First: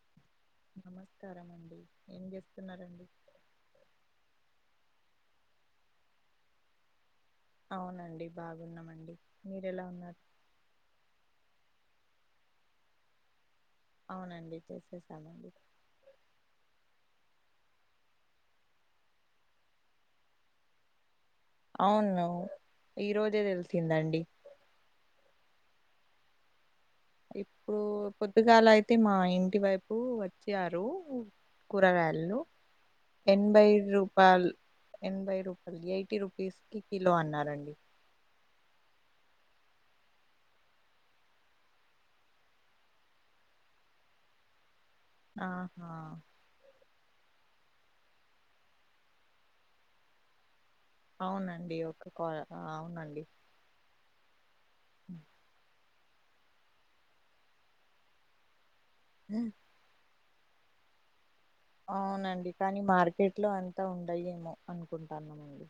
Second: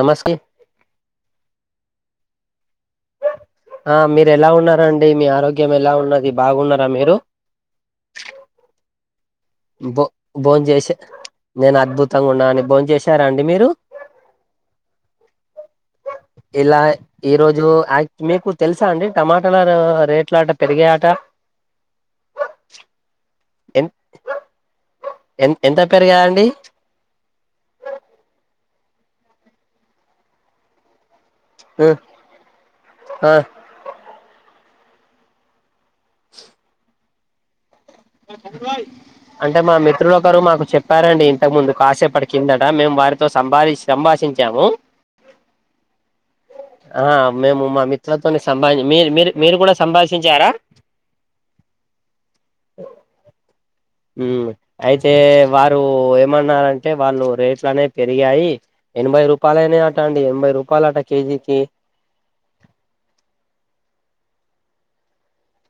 నమస్కే నమస్కారం అండి, ఏం చేస్తున్నారండి? ఆ మీరు ఎలా ఉన్నారండి, మీ ఆరోగ్యం ఎలా ఉన్నది బాగున్నారా మీరు? అవునండి బాగున్నామండి, మీరు ఎలా ఉన్నారు? భోం చేసె, నేను అద్భుతంగా ఉన్నానండి, భోం చేసారాండి మీరు? అవునండి, చేసేసామండి. ఇలా ఈ రోజు అక్ మీకు తెలుసా అండి టమాటాల రేట్లట పెరిగాయట. అవును, ఈ రోజే తెలిసిందండి. ఎన్ ఎంత పెరిగాయండి? ఇప్పుడు పొద్దుగాలైతే మాఇంటి వైపు వచ్చారు. ఉ కూరగాయల్లు, ఆ ఎన్భై రూ పాల్ ఎనభై రూపాల్, ఎయిటీ రూపీస్కి కిలో అన్నారండి. [unintelligible] అంటే మా మిత్రుడు ఒకరు మాకు చెప్పారండి ఇంతకు ముందు కాసేపటి కిందట మేము వారితో సంబాదిస్ సంభాషించాము. ఆహా ఆ మేము మా మిత్రులతోని సంభాషిం మీ మీరు మీరు కూడా సంభాషించారా? అవునండి, ఒక కాల్ అవునండి ఉమ్ అయితే వారు ఏమన్నారంటే, వాళ్ళు రేట్లునేవి పెరిగాయి. ఎనభై రూపాయలైనియ్యట అండి, ఎనభై రూపాయలట కేజీకి. అవునండి, కానీ మార్కెట్ లో అంత ఉండయ్యేమో అనుకుంటన్నానండి.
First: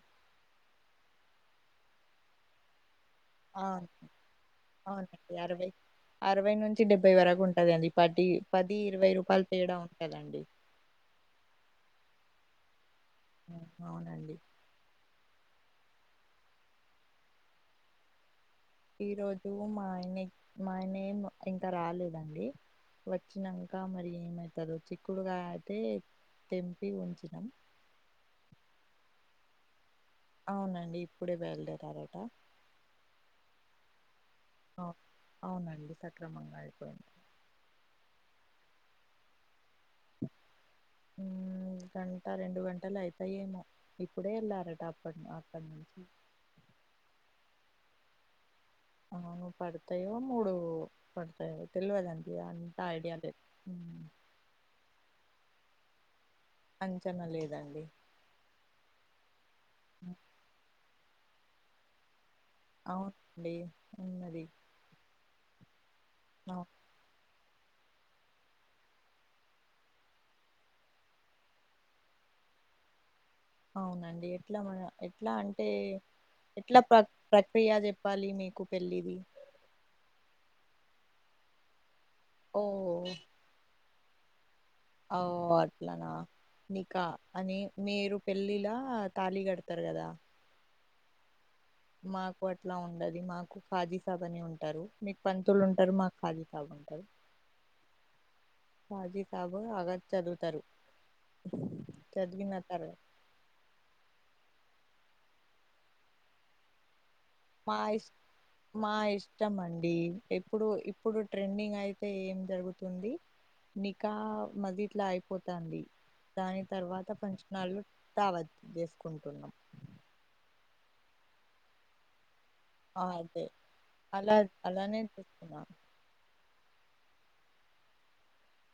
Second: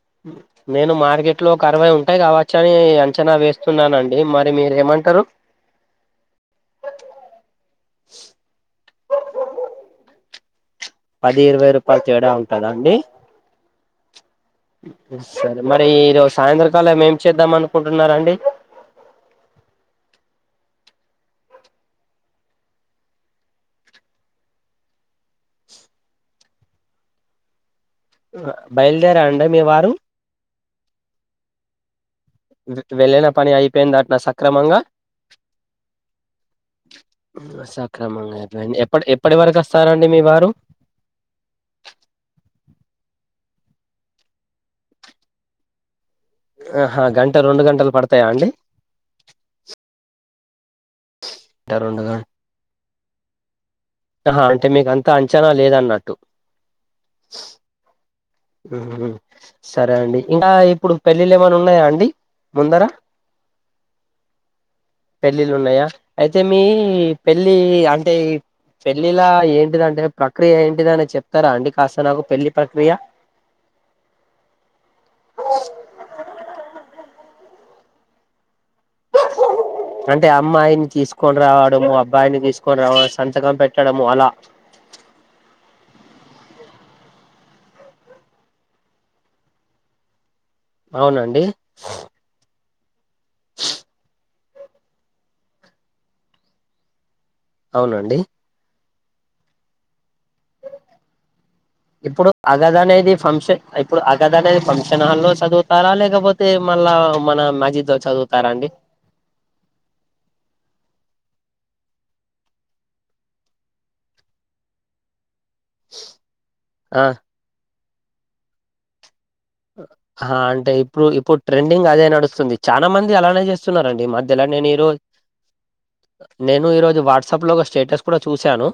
నేను మార్కెట్ లో ఒక అరవై ఉంటాయి కావచ్చని అ చనా వేస్తున్నానండి, మరి మీరు ఏమంటరు? అరవై అరవై నుంచి డెబ్బై వరకు ఉంటదండి పది పది ఇరవై రూపాయల తేడా ఉంటదండి. పది ఇరవై రూపాయలు తేడా ఉంటదా అండి హ్మ్. అవునండి. సరే మరి ఈరోజు సాయంత్రకాలం ఏం చేద్దాం అనుకుంటున్నారండి ఈ రోజు మా ఆయనె మా ఆయనేమ్ ఇంకా రాలేదండి. వచ్చినంక మరి ఏమైతదో, చిక్కుడుగాయ ఐతే తెంపి ఉంచినం బయలుదేరా అండి మీవారు? అవునండి, ఇప్పుడే బయలుదేరారట. వె వెళ్ళిన పని అయిపోయిందట్నా, సక్రమంగా అవును అవునండి సక్రమంగా అయిపోయింది. సక్రమంగా అయిపోయింది, ఎప్పటి ఎప్పటి వరకు వస్తారండి మీవారు? ఉమ్ గంట, రెండుగంటలు అయితాయేమో ఇప్పుడే వెళ్లారట అప్పడు అప్పటినుంచి. ఆహా, గంట రెండుగంటలు పడతాయాండీ? అవును పడతాయో, మూడు పడతాయో గంట రెండు గంటలు తెల్వదండి అన్ ఐడియా లేద్ ఆహా, అంటే మీకు అంత అంచనా లేదన్నట్టు. అంచనా లేదండి. సరే ఉమ్, అండి, ఇంకా ఇప్పుడు పెళ్ళిళ్ళు ఏమైనా ఉన్నాయా అండి? అవునండి ఉన్నది పెళ్ళిళ్ళున్నయా అయితే మీ అవు పెళ్ళి అంటే పెళ్ళిల ఏంటిదంటే ప్రక్రియ ఏంటిద అని చెప్తారా అండి కాస్త నాకు పెళ్లి ప్రక్రియ అవునండి ఎట్ల మన ఎట్లా అంటే ఎట్లా ప్ర ప్రక్రియ చెప్పాలి మీకు పెళ్లిది అంటే అమ్మాయిని తీసుకొని రావడం అబ్బాయిని ఓ తీసుకొని రావడం సంతకం పెట్ ట్టడము అలా ఔ అట్లానా నికా అని మీరు పెళ్ళిలా తాళి కడతరు కదా అవునండి మాకు అట్లా ఉండది మాకు ఖాజీ సాబనే అని ఉంటారు మీకు పంతులు ఉంటరు మాకు ఖాజీ సాబ ఆ అవునండి రాజీతాబు ఆగ చదువుతరు ఇప్పుడు అగద్ చదివినతరు అనేది ఫంక్షన్ ఇప్పుడు అగధనేది ఫంక్షన్ హాల్లో చదువుతారా లేకపోతే మళ్ళా మన మస్జిద్ లో మాయిష్ చదువుతారా అండి మాయిష్ ష్టం అండి ఇప్పుడు ఇప్పుడు ట్రెండింగయితే ఏం జరుగుతుంది నకా మదిట్ల పోతుంది దాని ఆ తర్వాత ఫాంన్షాన్హాల్లలల్లో ధావత్ చేసుకుంటున్నాం ఆ అంటే ఇప్పుడు ఇప్పుడు ట్రెండింగ్ అదే నడుస్తుంది చానా ఆ, మంది అలానే అదే చేస్తున్నారండి అలా మధ్యలో అలానే నేనీరోజు చేస్తున్నాం నేను ఈరోజు వాట్సాప్లో ఒక స్టేటస్ కూడా చూశాను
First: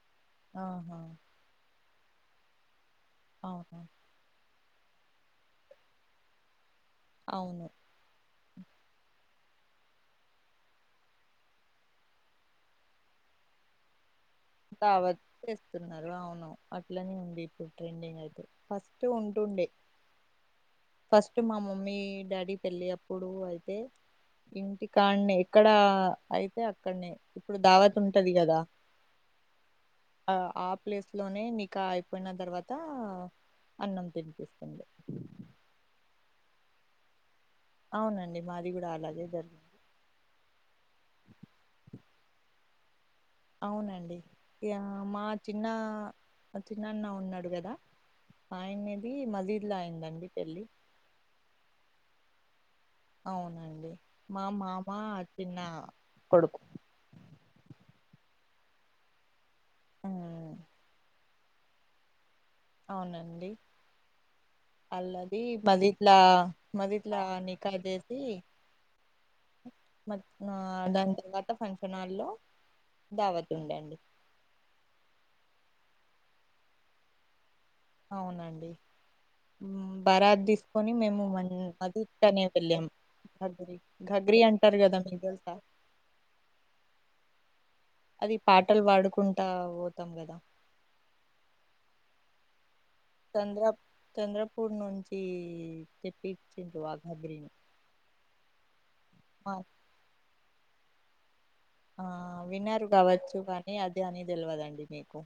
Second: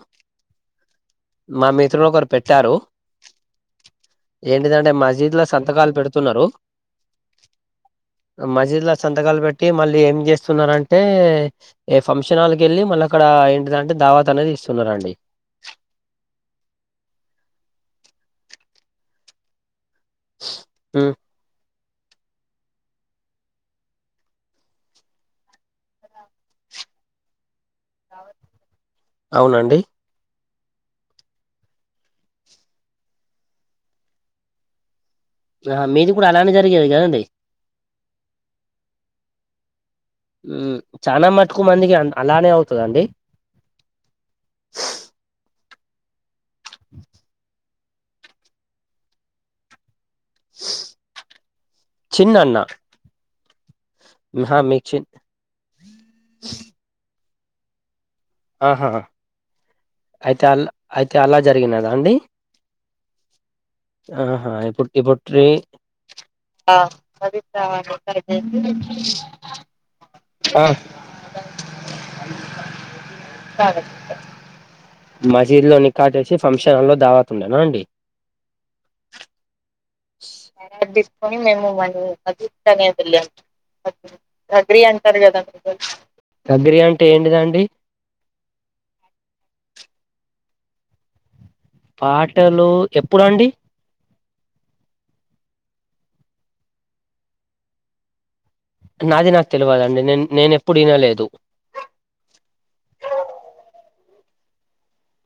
ఆహ మా మిత్రులు ఒకరు పెట్టారు అవును ఏంటిదంటే మజీద్ల సంతకాలు పెడుతున్నరు అవును మజీద్ల సంతకాలు పెట్టి మళ్ళీ ఏం చేస్తున్నరంటే ఏ ఫంక్షన్ హాల్కేల్లి మళ్ళక్కడ ఏంటిదంటే దావాత్ అనేది ఇస్తున్నారండి దావత్ చేస్తున్నరు అవును అట్లనే ఉంది ఇప్పుడు ట్రెండింగ్ అయితే ఫస్ట్ ఉంటుండే ఉమ్ ఫస్ట్ మా మమ్మీ డాడీ పెళ్ళి అప్పుడు అయితే ఇంటికన్నె ఇక్కడ అయితే అక్కనే ఇప్పుడు దావత్ ఉంటది కదా అవునండి ఆ ఆ ప్లేస్లోనే నికా అయిపోయిన తర్వాత అన్నం తినిపిస్తుంది ఆ మీది కూడా అలానే జరిగేది కదండి అవునండి మాది గూడా అలాగే జరుగు ఉమ్ చాన మటుకు మందికి అలానే అవుతుందండి అవునండి ఇగ మా చిన్న చిన్నన్న ఉన్నడు కదా ఆయనేది మజీద్ల అయిందండి పేళ్ళి చిన్న అన్న అవునండి మా ఆహా మీకు మామ చిన్ చిన్న కొడుకు ఆహ అయితే ఉమ్ అల అయితే అలా జరిగినదా అండి అవునండి ఆహా ఇప్పుడు ఇప్పుడు అల్లది ట్రీ మాది ఇట్ల ఆ మది ఇట్ల నీకా పవిత్రావాణి జేసీ కట్టేసి మ్ మా దాని కిందట ఫంక్షన్ హాల్ లో ధావత్ ఉండే అండి మసీదులోని కాటేసి ఫంక్షన్ హాల్ లో దావత్ ఉండేనా అండి అవును అండి ఉ భారత్ తీసుకొని కరార్ మేము మంది అది మనీ తానే అదిస్తనే వెళ్ళాము వెళ్ళాం ఘగ్రి ఘగ్రి అంటారు కద మిగ్ ఘగ్రి అంటే ఏంటిది అండి అది పాటలు పాడుకుంటా పోతాం కదా పాటలు ఎప్పుడండి తంద్రప్ చంద్రపూర్ నుంచి తే పించిండ్రు వాళ్ళు ఘగ్రి నాది నాకు తెలవదు అండి నే నేను ఎప్పుడు వినలేదు ఆ విన్నారు కావచ్చు కానీ అది అని తెలవదు అండి మీకు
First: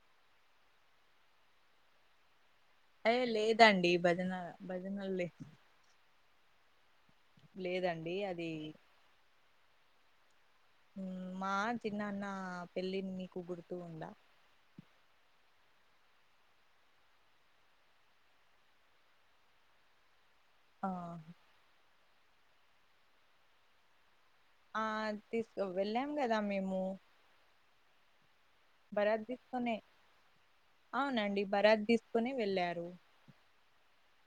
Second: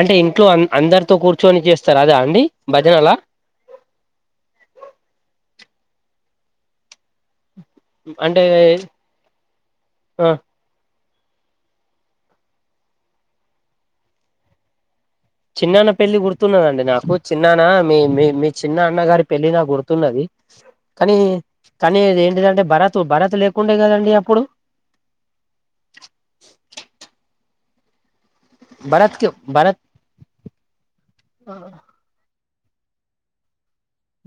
అంటే ఇంట్లో ఆన్ అందరితో కూర్చొని చేస్తారు అదా అండి భజనలా అయ్యో లేదు అండి భజన భజనలు లే లేదండి అంటే అది ఆ ఉ మా చిన్నన్న పెళ్ళి నీకు గుర్తు ఉందా చిన్నన్న పెళ్ళి గుర్తు ఉన్నాది అండి నాకు చిన్నన్న మీ మీ మీ చిన్న అన్న గారి పెళ్ళి నా గుర్తు ఉన్నది ఆ కానీ కానీ ఆది ఏంటిది అంటే భరత్ భరత్ లేకుండనే కధ అండి అప్పుడు ఆ తీసుకో వెెళ్ళాం కదా మేము భరత్ బరాత్ కి తీకునే భరత్ అవునండి బరాత్ తీసుకుని వెళ్ళారు.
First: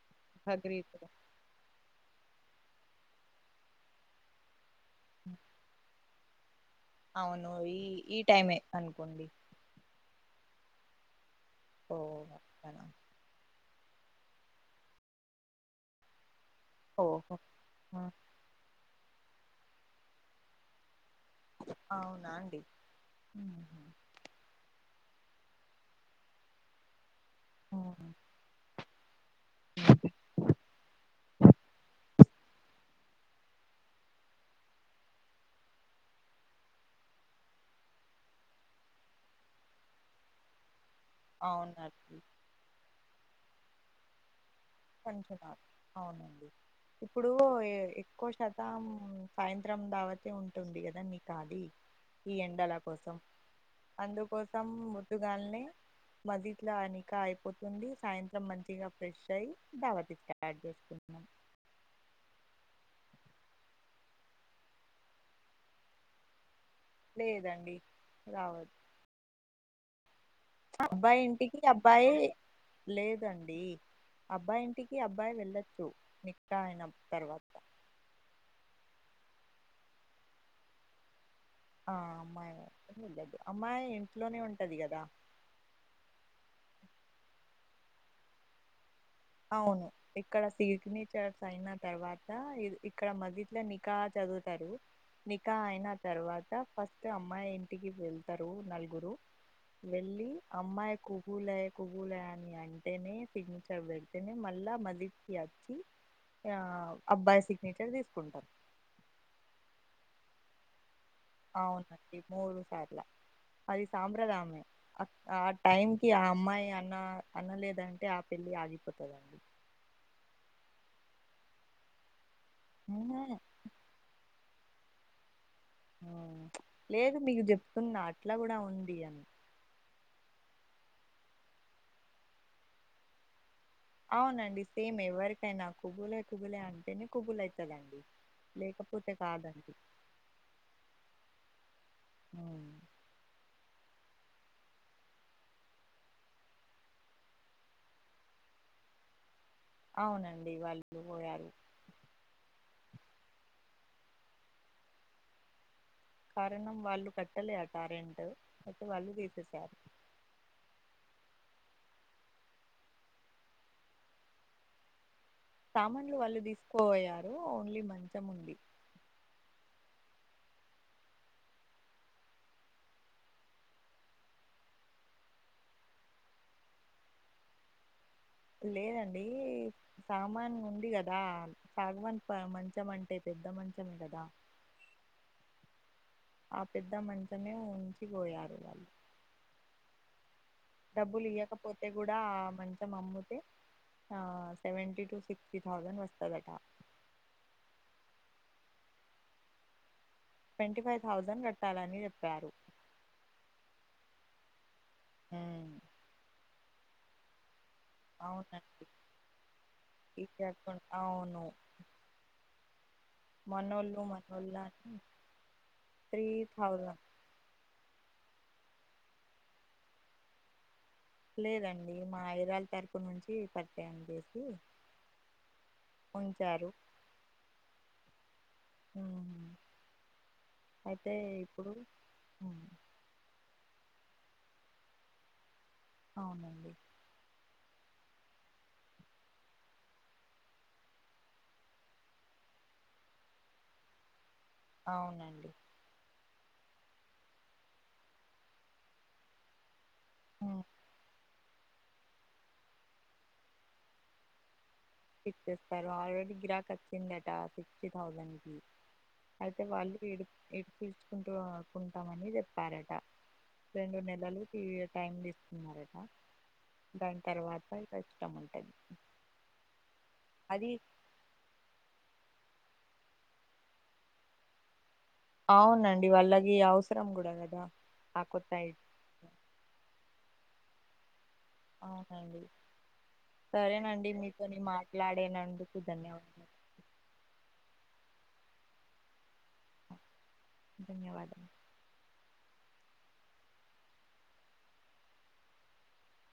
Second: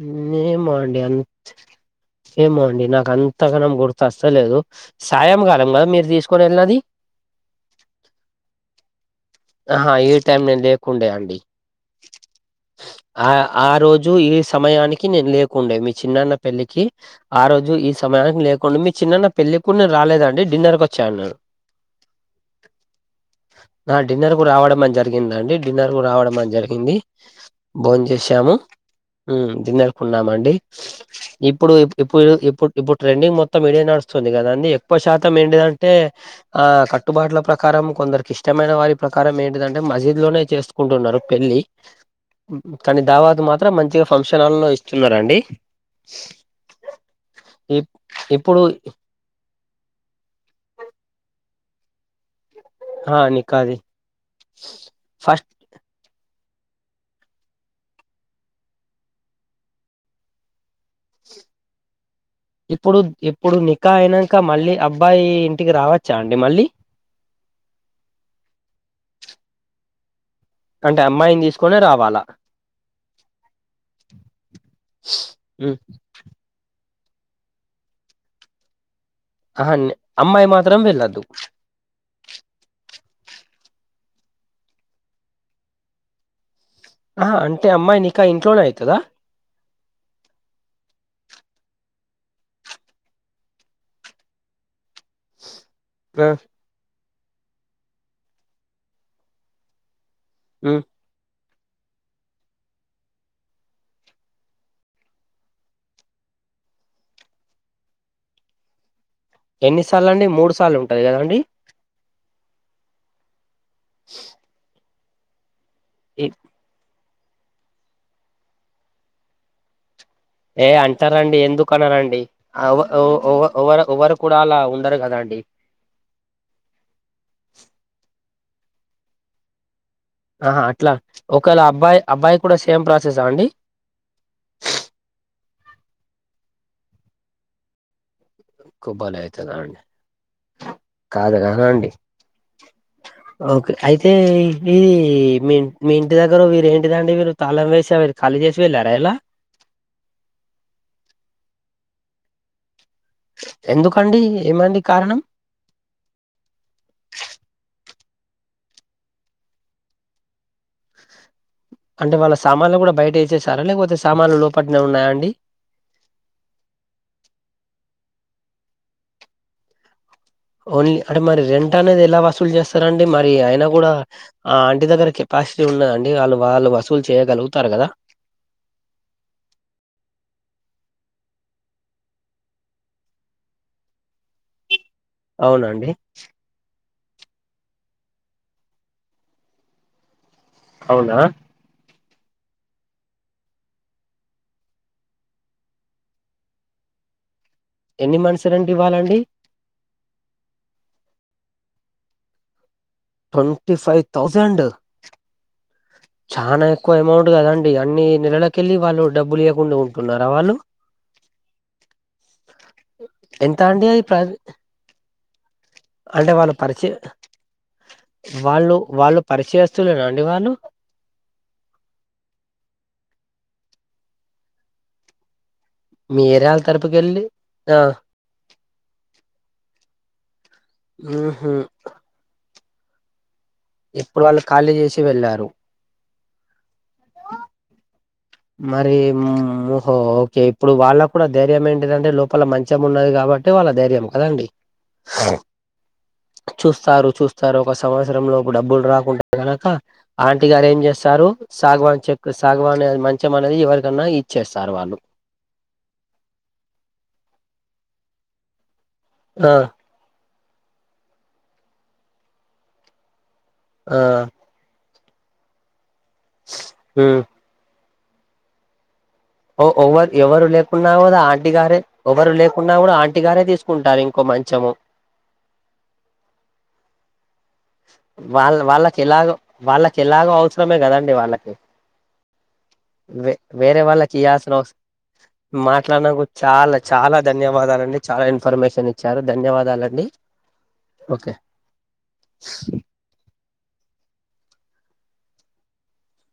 ఉ మేము అండి బక్రీద్ అన్ ఏమో అండి నాకు అంత గానం గుర్తు వస్తలేదు సాయంకాలం కదా మీరు తీసు కొన్నది అవును ఈ ఈ టైమ్ ఏయ్ అనుకోండి ఆహా ఈ టైమ్ నేను లేకుండే అండి ఓ ఆ ఆరోజు ఈ సమయానికి నేను లేకుండే మీ చిన్నన్న పెళ్ళి కి ఓహో ఆ రోజు ఈ ఆ సమయానికి లేకుండు మీ చిన్నన్న పెళ్ళి అప్పుడు నేను రాలేదండి డిన్నర్ కి వచ్చాను నున్ అవునా అండి ఉ నా డిన్నర్ కు రావడం అని జరిగిందండి డిన్నర్ కూడా రావడం అని జరిగింది ఉహు. భోంచేసాము ఉ దిన్నర్ కున్నాము అండి ఇప్పుడు ఎప్పుడు ఎప్పుడు ఎప్పు ట్రెండింగ్ మొత్తం ఇదే నడుస్తుంది కదా అండి ఎక్కువ శాతం ఏంటిది అంటే ఆ కట్టుబాట్ల ప్రకారం కొందరికి ఇష్టమైన వారి ప్రకారం ఏంటిదంటే మజీద్ లోనే చేసుకుంటున్నారు పెళ్ళి అవునండి కానీ దావాత్ మాత్రం మంచిగా ఫంక్షన్ హాల్లో ఇస్ ఫంక్షన్ హాల్ అవును అండి ఇప్పుడు ఇప్- ఎక్కువ ఇప్పుడు శాతం సాయంత్రం దావత్ తీ ఉంటుంది కదా మీ కాది ఈ ఎండల కోసం ఆ నికాది అందుకోసం ముద్దు గాల్ ఫస్ట్ నే మది ఇట్ల నికా అయిపోతుంది సాయంత్రం మంచిగా ఫ్రేష్ అయి దావత్ కి స్టార్ట్ చేసుకుంటున్నాం ఇప్పుడు ఇప్పుడు నికా అయినంక మళ్ళీ అబ్బాయి ఇంటికి రా వచ్చా అండి మళ్ళీ లేదండి రావా ప్చ్ అంటే అబ్బాయి అమ్మాయిని ఇంటికి తీసుకునే అబ్బాయి రావాలా లేదు అని అబ్బాయి ఇంటికి అబ్బాయి ఉమ్, వెళ్ళొచ్చు నీ తాగినాం తర్వాత ఆహా అమ్మాయి మాత్రం వెళ్ళొద్దు ఆ అమ్మాయి లే లేదు అమ్మాయి ఇంట్లోనే ఉంటది గదా ఆహా అంటే అమ్మాయి నీకా ఇంట్లోనే అయితదా అవును ఇక్కడ సిగ్నేచర్స్ అయిన తర్వాత ఇక్కడ మదిట్లో నికాచదువుతారు నికా అయినాత్ తర్వాత ఫస్ట్ అమ్మాయి ఇంటికి వెళ్తారు నలుగురు వెళ్లి అమ్మాయి ఖుబూల్ హై ఖుబూల్ హై అని అంటేనే ఫిగ్నిచర్ బెట్ పెడితేనే మళ్లా మదిత్ కి వచ్చి ఆ అబ్బాయి సిగ్నేచర్ దీసుకుంటాం ఎన్నిసార్లు అండి మూడు సార్లు ఉంటది గాదండి అవునండి మూడు సార్ల అది సాంప్రదాయమే ఆ టైమ్ కి ఆ అమ్మాయి అన్న అన్న లేదంటే ఆ పెళ్లి ఆగిపోతుదండి ఏ అంటారండి ఎందుకు అన్నారండి అయినా ఒవరు ఒవరు కూడా అలా ఉండరు గదా అండి ఆ మ్చ్ లేదు మీకు జేప్తున్నా అట్లా గూడ ఉంది అని ఆహా అట్లా ఒకవేళ అబ్బాయి అబ్బాయి కూడా సేమ్ ప్రాసెసా అండి అవునండి సేమ్ ఎవరికైనా ఖుబూల్ హై ఖుబూల్ హై అంటేనే ఖుబూల్ అయితదండి లేకపోతే కొబ్బలే కాదండి అయితదండి కాదు గదా అండి ఉమ్. ఓకే అయితే ఇది మీ మీ ఇంటి దగ్గర వీరేంటిదండి మీరు తాళం వేసే వే ఖాళీ జేసీ వెళ్లారా ఇలా అవునండి వాళ్లు వెళ్లి పోయారు ఎందుకండి ఏమండి కారణం కారణం వాళ్లు కట్టలే అటారెంట్ అయితే వాళ్లు తీసేసారు అంటే వాళ్ల సామాన్లు గూడ బయట ఏసేసారా లేకపోతే సామాన్లు లోపట్లే ఉన్నాయా అండి సామాన్లు వాళ్లు దీసుకోపోయారు ఓన్లీ మంచం ఉంది ఓన్లీ అంటే మరి రెంట్ అనేది ఎలా వసూలు జేస్తారండి మరి అయినా గూడ ఆ ఆంటి దగ్గర కెపాసిటీ ఉన్నదండి ఆళ్లు వాళ్లు వసూలు చేయగలుగుతారు గదా లేదండీ సామాన్ ఉంది గదా సాగవన్ మంచం అంటే పెద్ద మంచమే గదా అవునండి ఆ పెద్ద మంచమే ఉంచిపోయారు వాళ్లు అవునా డబ్బులు ఇయకపోతే గూడ ఆ మంచం అమ్ముతే సెవెన్టి టూ సిక్స్టీ థౌజండ్ వస్తదాట ఎన్ని మంత్స్ రెంట్ ఇవ్వాలండి ట్వంటీ ఫైవ్ థౌజండ్ గాట్టాలని జేప్పారు ట్వంటీ ఫైవ్ థౌజండ్ ఉమ్ చానా ఎక్కువ అమౌంట్ గాదండి అన్ని నెలలకెళ్ళి అవునండి వాళ్లు డబ్బులు ఇయకుండా ఉంటున్నారా వాళ్లు ఇవ్వకుండా. అవును మనోళ్ళు ప్ర మనోళ్ళు అనీ అంటే వాళ్లు పరిచ్య వాళ్లు వాళ్లు పరిచ్యస్తులేనడి వాళ్లు లేదండి మా ఏరాలు తరపు నుంచి పరిచయం జేసీ మీ ఏరాలు తరపుకేళ్ళి ఆ ఉమ్మ్ అయితే ఊహూ ఇప్పుడు ఉమ్మ్ ఎప్పుడు వాళ్లు ఖాళీ జేసి వెళ్లారు అవునండి మరీ మోహో ఓకే ఇప్పుడు వాళ్ల కూడా ధైర్యం ఏంటిదంటే లోపల మంచం ఉన్నది గాబట్టి ట్టే వాళ్ల ధైర్యం కాదండి అవునండి చూస్తారు చూస్తారు ఒక సంవత్సరం లోపు డబ్బులు రాకుంటే కనక. ఆంటీ గారు ఏం చేస్తారు? సాగవాన్ చెక్ సాగవాన్ మంచి అంటే మనది ఎవరికన్నా ఇచ్చేస్తారు వాళ్ళు. పిక్ చేస్తారు. ఆల్రెడీ గిరాక్ వచ్చిందట సిక్స్టీ థౌజండ్ కి. ఆ అయితే వాళ్ళు వీడు నేర్పించుకుంటామని చెప్పారట. ఆ రెండు నెలలుకి టైం తీసుకున్నారట దాని హ్మ్ తర్వాత ఇష్టం ఉంటే ఓ ఓ ఎవరు ఎవరు లేకున్నా కూడా ఆ ఆంటి గారే ఎవరు లేకున్నా కూడా ఆంటిగారే తీసుకుంటారు ఇంకో మంచము. అవునండి వాళ్ళకి అవసరం కూడా నట వాళ్ళ వాళ్ళకి ఎలాగో వాళ్ళకి ఎలాగో అవసరమే కదండి వాళ్ళకి. అవునండి వే వేరే వాళ్ళ సరేనండి చేయాల్సిన మీతోని అవసరం మాట్లాడేనందుకు మాట్లాడనాక ధన్యవాదాలు చాలా చాలా ధన్యవాదాలండి. చాలా ఇన్ఫర్మేషన్ ఇచ్చారు ధన్యవాదాలండి. ఓకే ధన్యవాదాలు